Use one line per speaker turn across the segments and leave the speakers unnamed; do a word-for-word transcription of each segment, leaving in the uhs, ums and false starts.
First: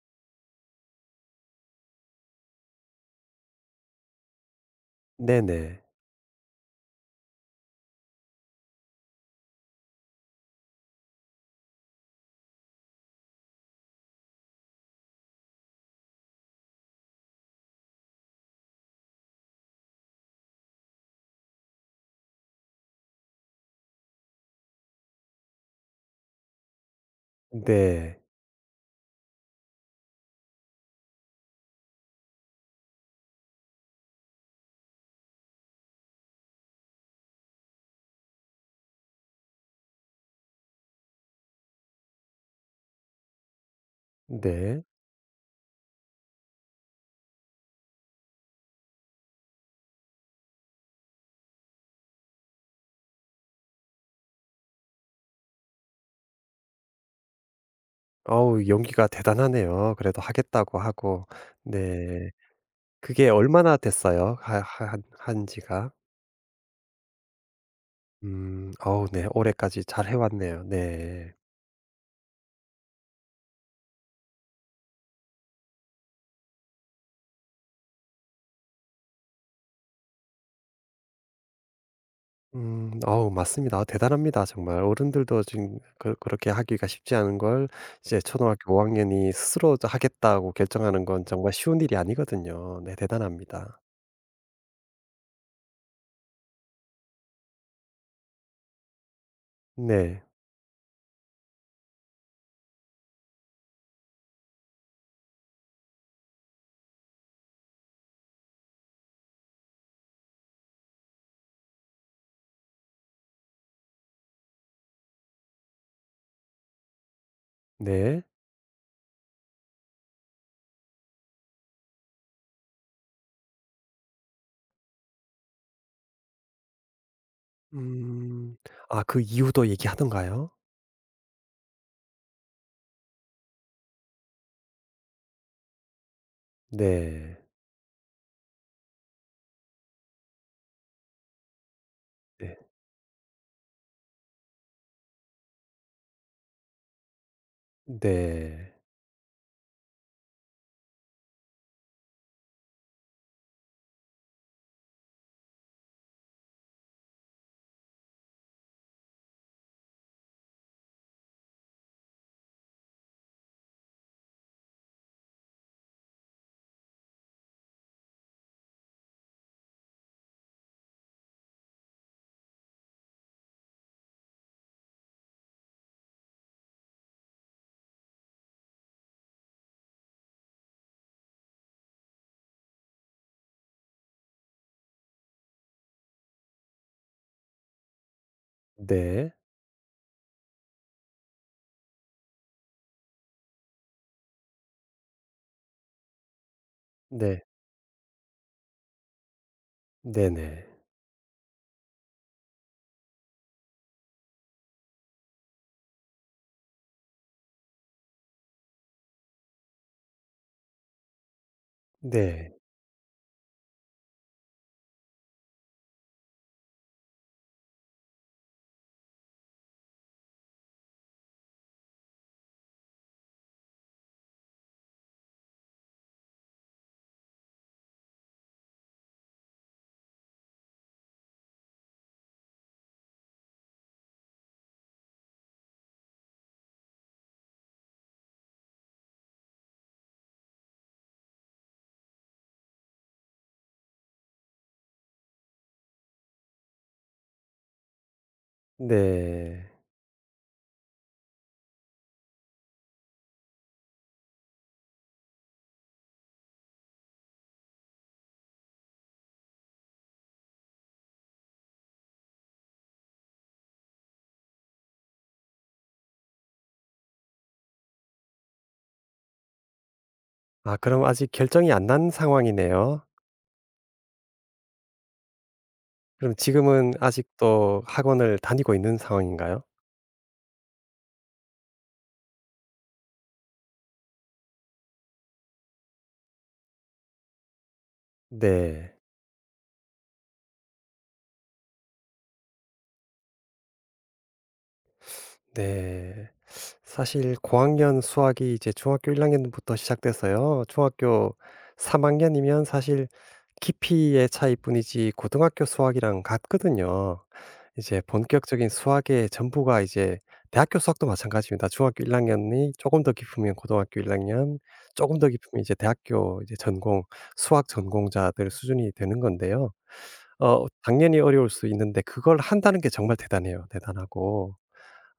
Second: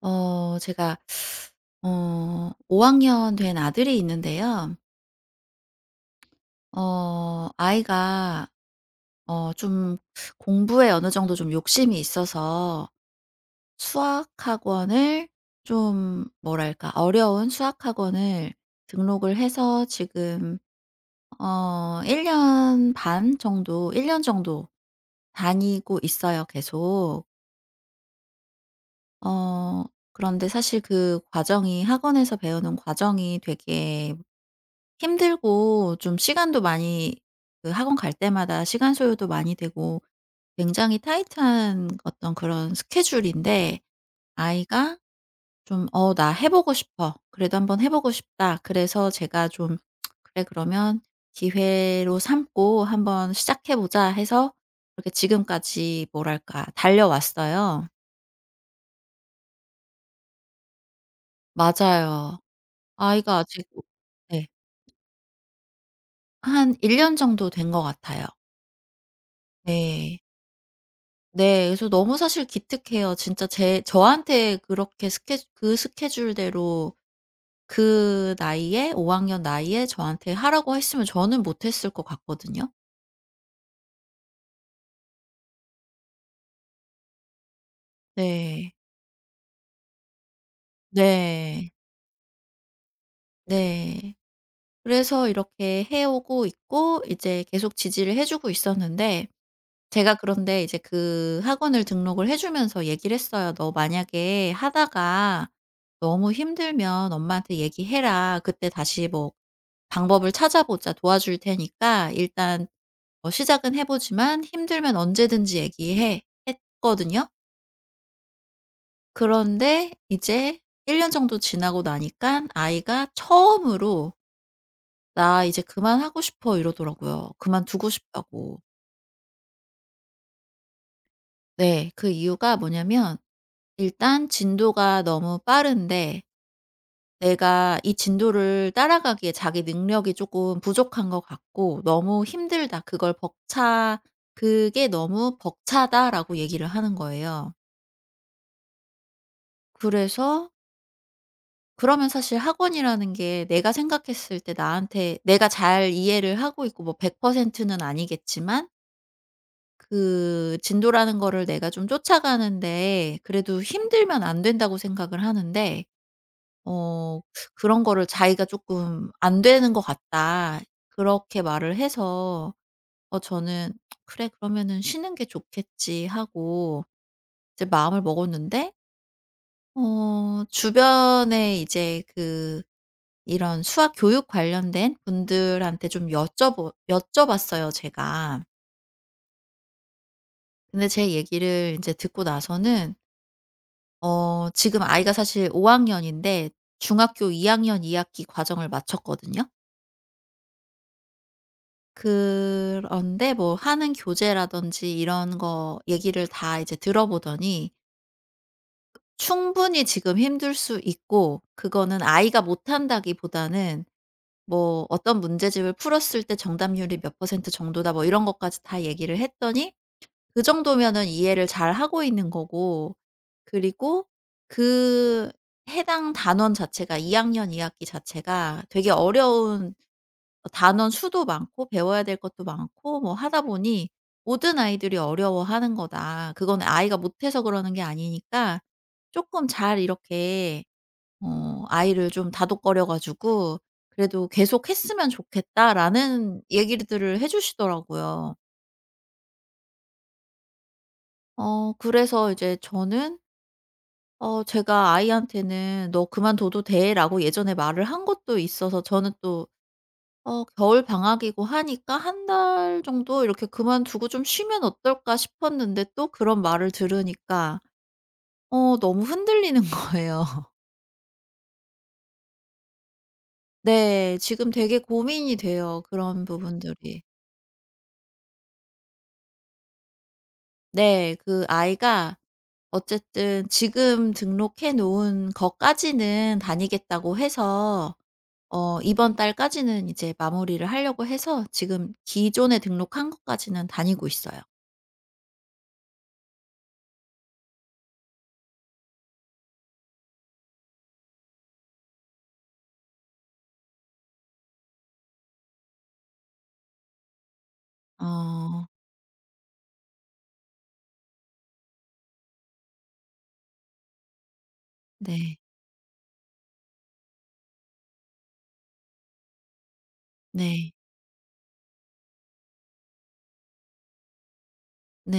어 제가 어 오 학년 된 아들이 있는데요.
네네.
어 아이가 어 좀 공부에 어느 정도 좀 욕심이 있어서 수학 학원을, 좀 뭐랄까, 어려운 수학 학원을 등록을 해서 지금 어 일 년 반 정도, 일 년 정도 다니고 있어요, 계속.
네.
어 그런데 사실 그 과정이, 학원에서 배우는 과정이 되게 힘들고, 좀 시간도 많이, 그 학원 갈 때마다 시간 소요도 많이 되고 굉장히 타이트한 어떤 그런 스케줄인데,
네.
아이가 좀 "어 나 해 보고 싶어. 그래도 한번 해 보고 싶다." 그래서 제가 좀, "그래, 그러면 기회로 삼고 한번 시작해 보자." 해서 이렇게 지금까지 뭐랄까 달려왔어요.
어우, 용기가 대단하네요. 그래도 하겠다고 하고. 네.
맞아요.
그게
아이가 아직.
얼마나 됐어요?
네.
하 하 한 한 지가?
한 일 년 정도 된 것 같아요.
음. 어우, 네. 올해까지 잘 해
네.
왔네요. 네.
네. 그래서 너무 사실 기특해요. 진짜, 제 저한테 그렇게 스케 그 스케줄대로, 그 나이에, 오 학년 나이에, 저한테 하라고 했으면 저는 못했을 것 같거든요.
음. 어우, 맞습니다. 대단합니다, 정말. 어른들도 지금 그 그렇게 하기가 쉽지 않은 걸 이제
네.
초등학교 오 학년이 스스로 하겠다고 결정하는 건 정말
네.
쉬운 일이 아니거든요. 네, 대단합니다.
네. 그래서 이렇게 해 오고 있고, 이제 계속 지지를 해 주고 있었는데, 제가,
네.
그런데 이제 그 학원을 등록을 해 주면서 얘기를 했어요. "너 만약에 하다가 너무 힘들면 엄마한테 얘기해라. 그때 다시 뭐 방법을 찾아보자. 도와줄 테니까 일단 어 시작은 해 보지만 힘들면 언제든지 얘기해." 했거든요.
네.
그런데 이제 일 년 정도 지나고 나니깐 아이가 처음으로 "나 이제 그만하고 싶어." 이러더라고요. 그만두고
음.
싶다고.
아, 그 이유도 얘기하던가요?
네. 그 이유가 뭐냐면, 일단 진도가 너무 빠른데,
네.
내가 이 진도를 따라가기에 자기 능력이 조금 부족한 것 같고 너무
네.
힘들다, 그걸 벅차 "그게 너무 벅차다."라고 얘기를 하는 거예요.
네.
그래서 그러면, 사실 학원이라는 게, 내가 생각했을 때 나한테, 내가 잘 이해를 하고 있고, 뭐 백 퍼센트는 아니겠지만 그 진도라는 거를 내가 좀 쫓아가는데, 그래도 힘들면 안 된다고 생각을 하는데, 어 그런 거를 자기가 조금 "안 되는 것 같다.", 그렇게 말을 해서, 어 저는 '그래, 그러면은 쉬는 게 좋겠지.' 하고 이제 마음을 먹었는데, 어 주변에 이제 그 이런 수학 교육 관련된 분들한테 좀 여쭤보 여쭤봤어요 제가.
네.
근데 제 얘기를 이제 듣고 나서는, 어 지금 아이가 사실 오 학년인데 중학교
네.
이 학년 이 학기 과정을 마쳤거든요.
네네.
그런데 뭐 하는 교재라든지 이런 거 얘기를 다 이제 들어보더니, 충분히 지금 힘들 수 있고 그거는 아이가
네.
못한다기보다는, 뭐 어떤 문제집을 풀었을 때 정답률이 몇 퍼센트 정도다, 뭐 이런 것까지 다 얘기를 했더니, 그 정도면은 이해를 잘하고 있는 거고, 그리고 그 해당 단원 자체가, 이 학년 이 학기 자체가 되게 어려운 어 단원 수도 많고 배워야 될 것도 많고 뭐 하다 보니, 모든 아이들이 어려워하는 거다, 그건 아이가 못해서 그러는 게 아니니까 쪼끔 잘 이렇게, 어 아이를 좀 다독거려 가지고 그래도 "계속했으면 좋겠다."라는 얘기들을 해 주시더라고요.
네.
어 그래서 이제 저는, 어 제가 아이한테는 "너 그만둬도 돼."라고 예전에 말을 한 것도 있어서 저는 또, 어 겨울 방학이고 하니까 한 달 정도 이렇게 '그만두고 좀 쉬면 어떨까?' 싶었는데, 또 그런 말을 들으니까 어 너무 흔들리는 거예요.
아, 그럼 아직 결정이 안 난 상황이네요.
네. 지금 되게 고민이 돼요, 그런
그럼 지금은
부분들이.
아직도 학원을 다니고 있는 상황인가요?
네. 그 아이가 어쨌든 지금 등록해 놓은 것까지는 다니겠다고 해서, 어
네.
이번 달까지는 이제 마무리를 하려고 해서 지금 기존에 등록한 것까지는 다니고 있어요.
네. 사실 고학년 수학이 이제 중학교 일 학년부터 시작돼서요. 중학교 삼 학년이면 사실 깊이의 차이뿐이지 고등학교 수학이랑 같거든요. 이제
어.
본격적인 수학의 전부가 이제 대학교 수학도 마찬가지입니다. 중학교 일 학년이 조금 더 깊으면 고등학교 일 학년, 조금 더
네.
깊으면 이제 대학교 이제 전공 수학 전공자들 수준이 되는 건데요. 어
네.
당연히 어려울 수 있는데 그걸 한다는 게 정말 대단해요. 대단하고.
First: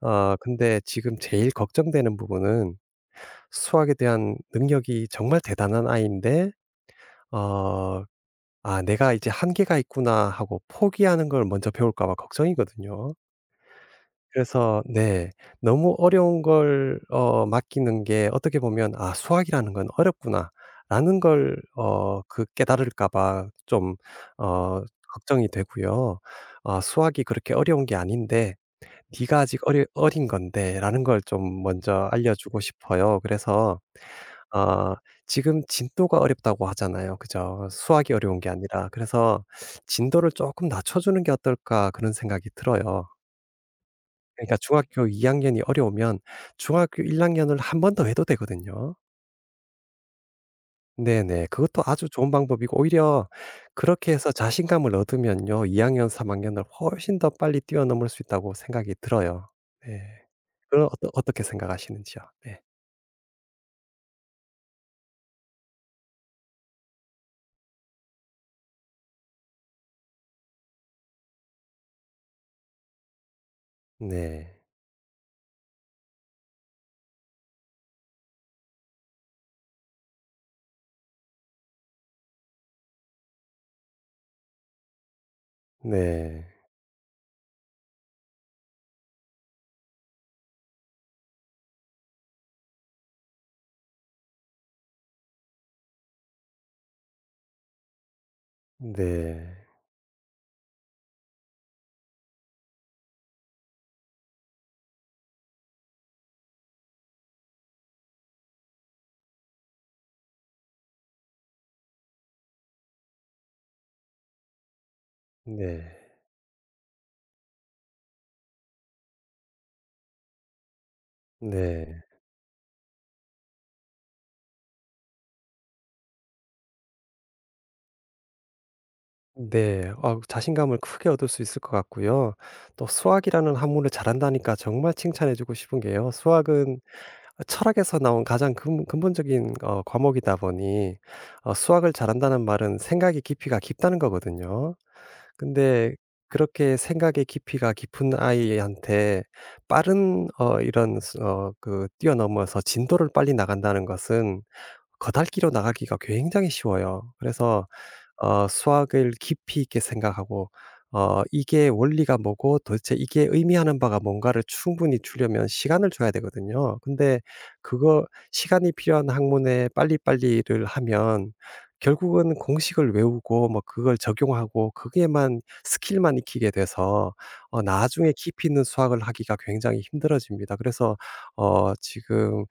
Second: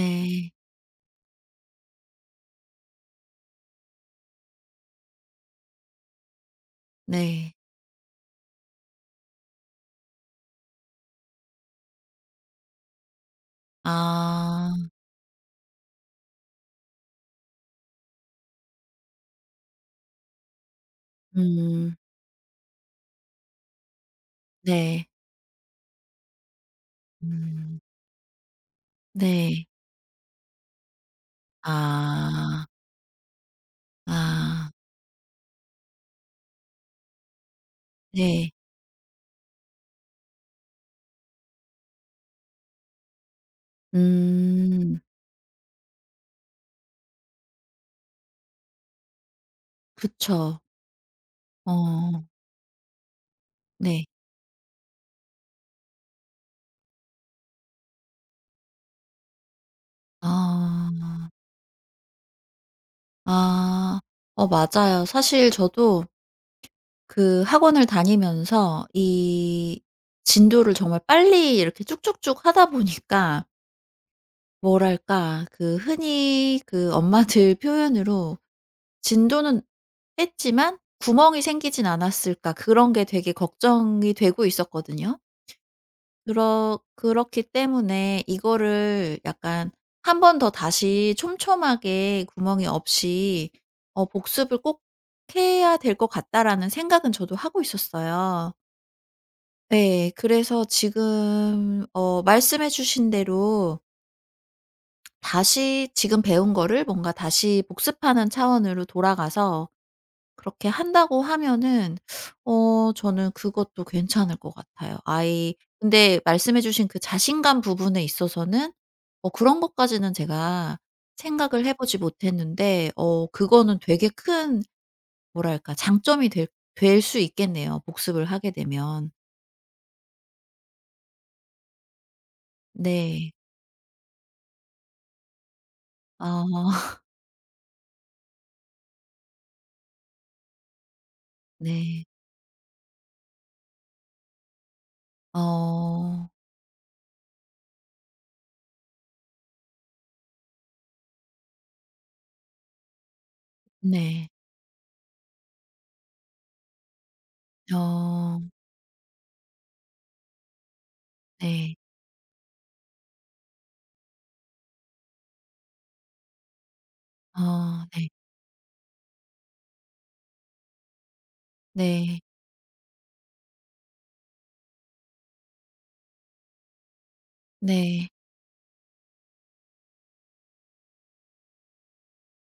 아, 근데 지금 제일 걱정되는 부분은 수학에 대한 능력이 정말 대단한 아이인데
네.
어 '아, 내가 이제 한계가 있구나.' 하고 포기하는 걸 먼저 배울까 봐 걱정이거든요.
아.
그래서 네. 너무 어려운 걸 어 맡기는 게 어떻게 보면 '아, 수학이라는 건 어렵구나.'라는 걸
음.
어 그 깨달을까 봐 좀 어
네.
걱정이 되고요. 아, 수학이 그렇게
음.
어려운 게 아닌데 "네가 아직
네.
어리 어린 건데."라는 걸 좀 먼저 알려주고
아.
싶어요. 그래서
아.
어 지금 진도가 어렵다고 하잖아요. 그죠? 수학이 어려운 게
네.
아니라. 그래서 '진도를 조금 낮춰주는 게 어떨까.' 그런 생각이 들어요. 그러니까
음.
중학교 이 학년이 어려우면 중학교 일 학년을 한 번 더 해도 되거든요.
그쵸.
네네. 그것도 아주
어.
좋은 방법이고 오히려
네.
그렇게 해서 자신감을 얻으면요. 이 학년 삼 학년을 훨씬 더 빨리 뛰어넘을 수 있다고 생각이 들어요. 네. 그럼 어떠
아.
어떻게 생각하시는지요? 네.
아. 어 맞아요. 사실 저도 그 학원을 다니면서 이 진도를 정말 빨리 이렇게 쭉쭉쭉 하다 보니까,
네.
뭐랄까 그 흔히 그 엄마들 표현으로, "진도는 했지만 구멍이 생기진 않았을까", 그런 게 되게 걱정이 되고 있었거든요.
네.
그렇 그렇기 때문에 이거를 약간 한 번 더 다시 촘촘하게 구멍이 없이 어 '복습을 꼭 해야 될 것 같다.'라는 생각은 저도 하고 있었어요.
네.
네, 그래서 지금 어 말씀해 주신 대로 다시 지금 배운 거를 뭔가 다시 복습하는 차원으로 돌아가서 그렇게 한다고 하면은, 어 저는 그것도 괜찮을 것 같아요. 아이
네.
근데 말씀해 주신 그 자신감 부분에 있어서는, 어 그런 것까지는 제가 생각을 해
네.
보지 못했는데, 어 그거는 되게 큰, 뭐랄까 장점이 될 될 수 있겠네요, 복습을 하게 되면.
네. 아, 자신감을 크게 얻을 수 있을 것 같고요. 또
네.
수학이라는 학문을 잘한다니까 정말 칭찬해 주고 싶은 게요. 수학은
아
철학에서 나온 가장 근 근본적인 어 과목이다 보니 어 수학을
네.
잘한다는 말은 생각의 깊이가 깊다는 거거든요. 근데
어
그렇게 생각의 깊이가 깊은 아이한테 빠른 어 이런 수- 어 그 뛰어넘어서 진도를 빨리 나간다는
네.
것은 거달기로 나가기가 굉장히 쉬워요. 그래서 어
어
수학을 깊이 있게 생각하고 어 이게
네.
원리가 뭐고 도대체 이게 의미하는 바가 뭔가를 충분히 주려면 시간을 줘야 되거든요. 근데
어
그거
네.
시간이 필요한 학문에 빨리빨리를 하면
네.
결국은 공식을 외우고 뭐 그걸 적용하고 그게만 스킬만 익히게 돼서 어
네.
나중에 깊이 있는 수학을 하기가 굉장히 힘들어집니다. 그래서 어 지금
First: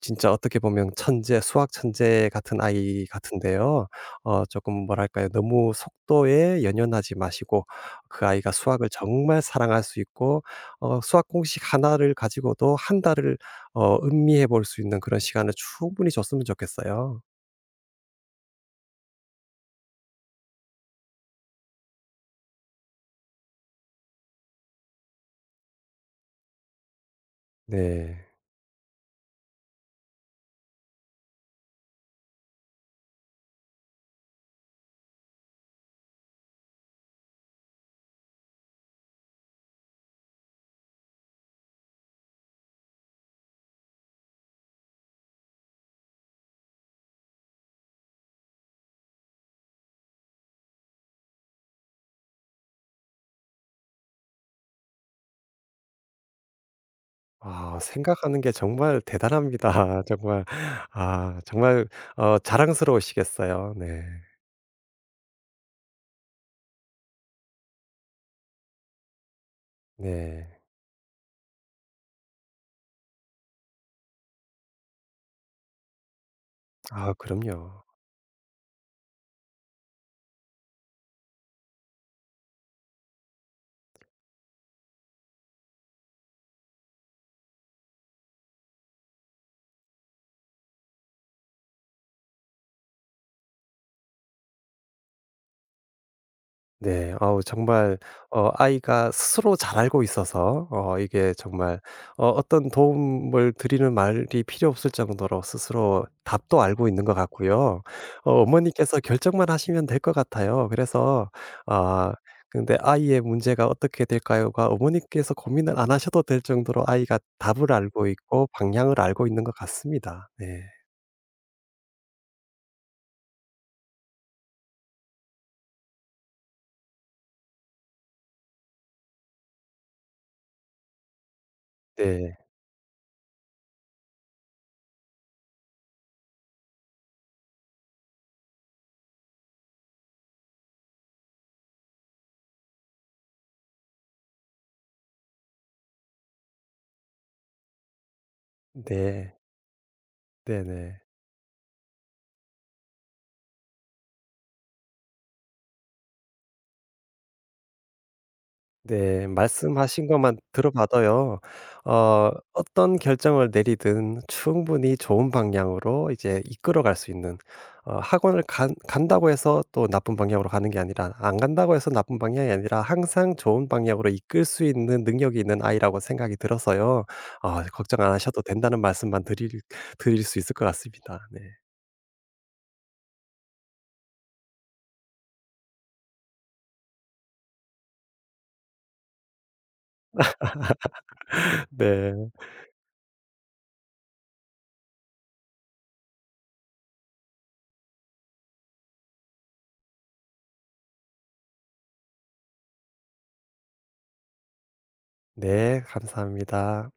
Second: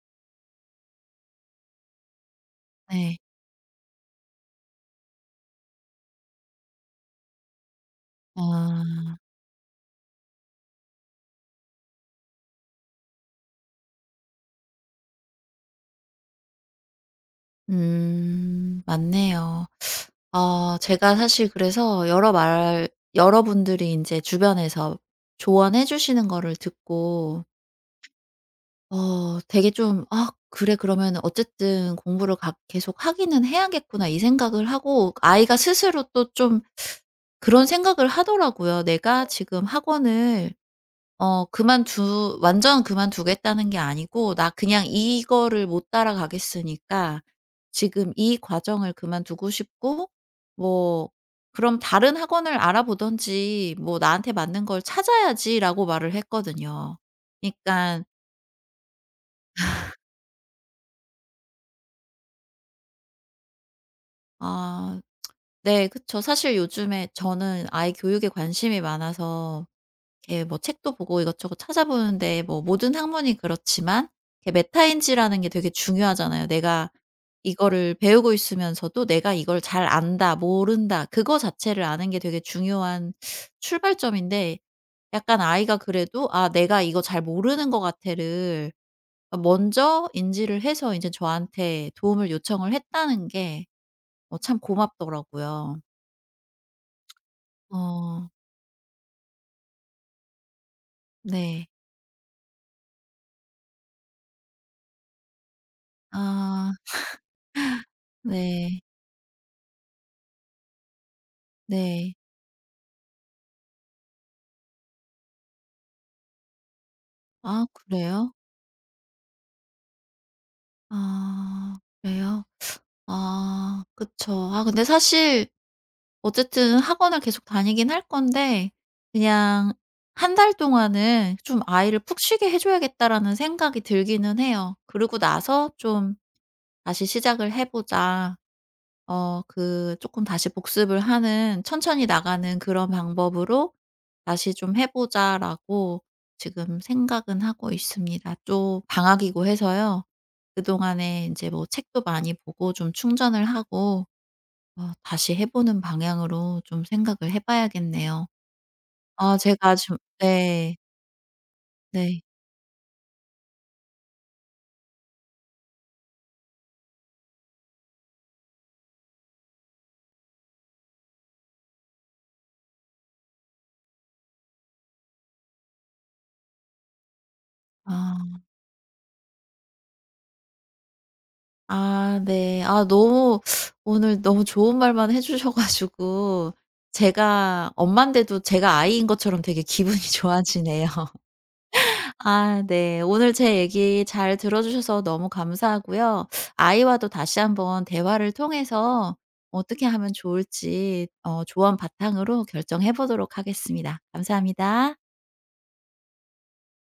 진짜 어떻게 보면 천재, 수학 천재 같은 아이
네.
같은데요. 어 조금 뭐랄까요. 너무 속도에 연연하지 마시고 그 아이가 수학을
아.
정말 사랑할 수 있고 어 수학 공식 하나를 가지고도 한 달을 어 음미해 볼 수 있는 그런 시간을 충분히 줬으면 좋겠어요.
음 맞네요. 어 제가 사실 그래서 여러 말 여러분들이 이제 주변에서 조언해 주시는 거를 듣고
네.
어 되게 좀 '아 그래 그러면 어쨌든 공부를 가 계속 하기는 해야겠구나.' 이 생각을 하고, 아이가 스스로 또 좀 그런 생각을 하더라고요. '내가 지금 학원을 어 그만두 완전 그만두겠다는 게 아니고, 나 그냥 이거를 못 따라가겠으니까 지금 이 과정을 그만두고 싶고, 뭐 그럼 다른 학원을 알아보든지 뭐 나한테 맞는 걸 찾아야지.'라고 말을 했거든요. 그러니
아,
까
생각하는 게 정말 대단합니다. 정말, 아 정말 어 자랑스러우시겠어요. 네.
아 네, 그쵸. 사실 요즘에 저는 아이 교육에 관심이 많아서 이렇게 뭐
네.
책도 보고 이것저것 찾아보는데, 뭐 모든 학문이 그렇지만 이렇게 메타인지라는 게 되게 중요하잖아요. 내가
아, 그럼요.
이거를 배우고 있으면서도 '내가 이걸 잘 안다, 모른다', 그거 자체를 아는 게 되게 중요한 출발점인데, 약간 아이가 그래도 '아 내가 이거 잘 모르는 것 같아.'를 먼저 인지를 해서 인제 저한테 도움을 요청을 했다는 게 어 참 고맙더라고요.
네. 아우, 정말
어.
어 아이가 스스로 잘 알고 있어서 어 이게
네.
정말 어 어떤 도움을 드리는 말이 필요 없을 정도로 스스로 답도
아
알고 있는 것 같고요. 어
네.
어머니께서 결정만 하시면 될 것 같아요. 그래서
네.
아, 근데 "아이의 문제가 어떻게 될까요?"가 어머니께서 고민을 안 하셔도 될 정도로 아이가
아
답을 알고
그래요?
있고 방향을 알고 있는 것 같습니다. 네.
아 그래요? 아 그쵸. 아 근데 사실 어쨌든 학원을 계속 다니긴 할 건데, 그냥 한 달 동안은 좀 '아이를 푹
네.
쉬게 해 줘야겠다.'라는 생각이 들기는 해요. 그러고 나서 좀 '다시 시작을 해 보자. 어 그 조금 다시 복습을 하는, 천천히 나가는 그런 방법으로 다시 좀 해 보자'라고 지금 생각은 하고 있습니다. 또
네.
방학이고 해서요.
네네.
그동안에 이제 뭐 책도 많이 보고 좀 충전을 하고 어 다시 해 보는 방향으로 좀 생각을 해 봐야겠네요.
네.
아 제가 좀.
말씀하신 것만
네.
들어봐도요.
네.
어 어떤 결정을 내리든 충분히 좋은 방향으로 이제 이끌어갈 수 있는 어 학원을 간 간다고 해서 또 나쁜 방향으로 가는 게 아니라 안 간다고 해서 나쁜 방향이 아니라 항상 좋은 방향으로 이끌 수 있는 능력이 있는 아이라고 생각이 들어서요. 아, 걱정 안
아.
하셔도 된다는 말씀만 드릴 드릴 수 있을 것 같습니다. 네.
아 네. 아 너무 오늘 너무 좋은 말만 해 주셔 가지고 제가 엄마인데도 제가 아이인 것처럼 되게 기분이 좋아지네요.
네.
아 네. 오늘 제 얘기 잘 들어 주셔서 너무 감사하고요. 아이와도 다시 한번 대화를 통해서 어떻게 하면 좋을지, 어 조언 바탕으로 결정해 보도록 하겠습니다. 감사합니다.
네. 감사합니다.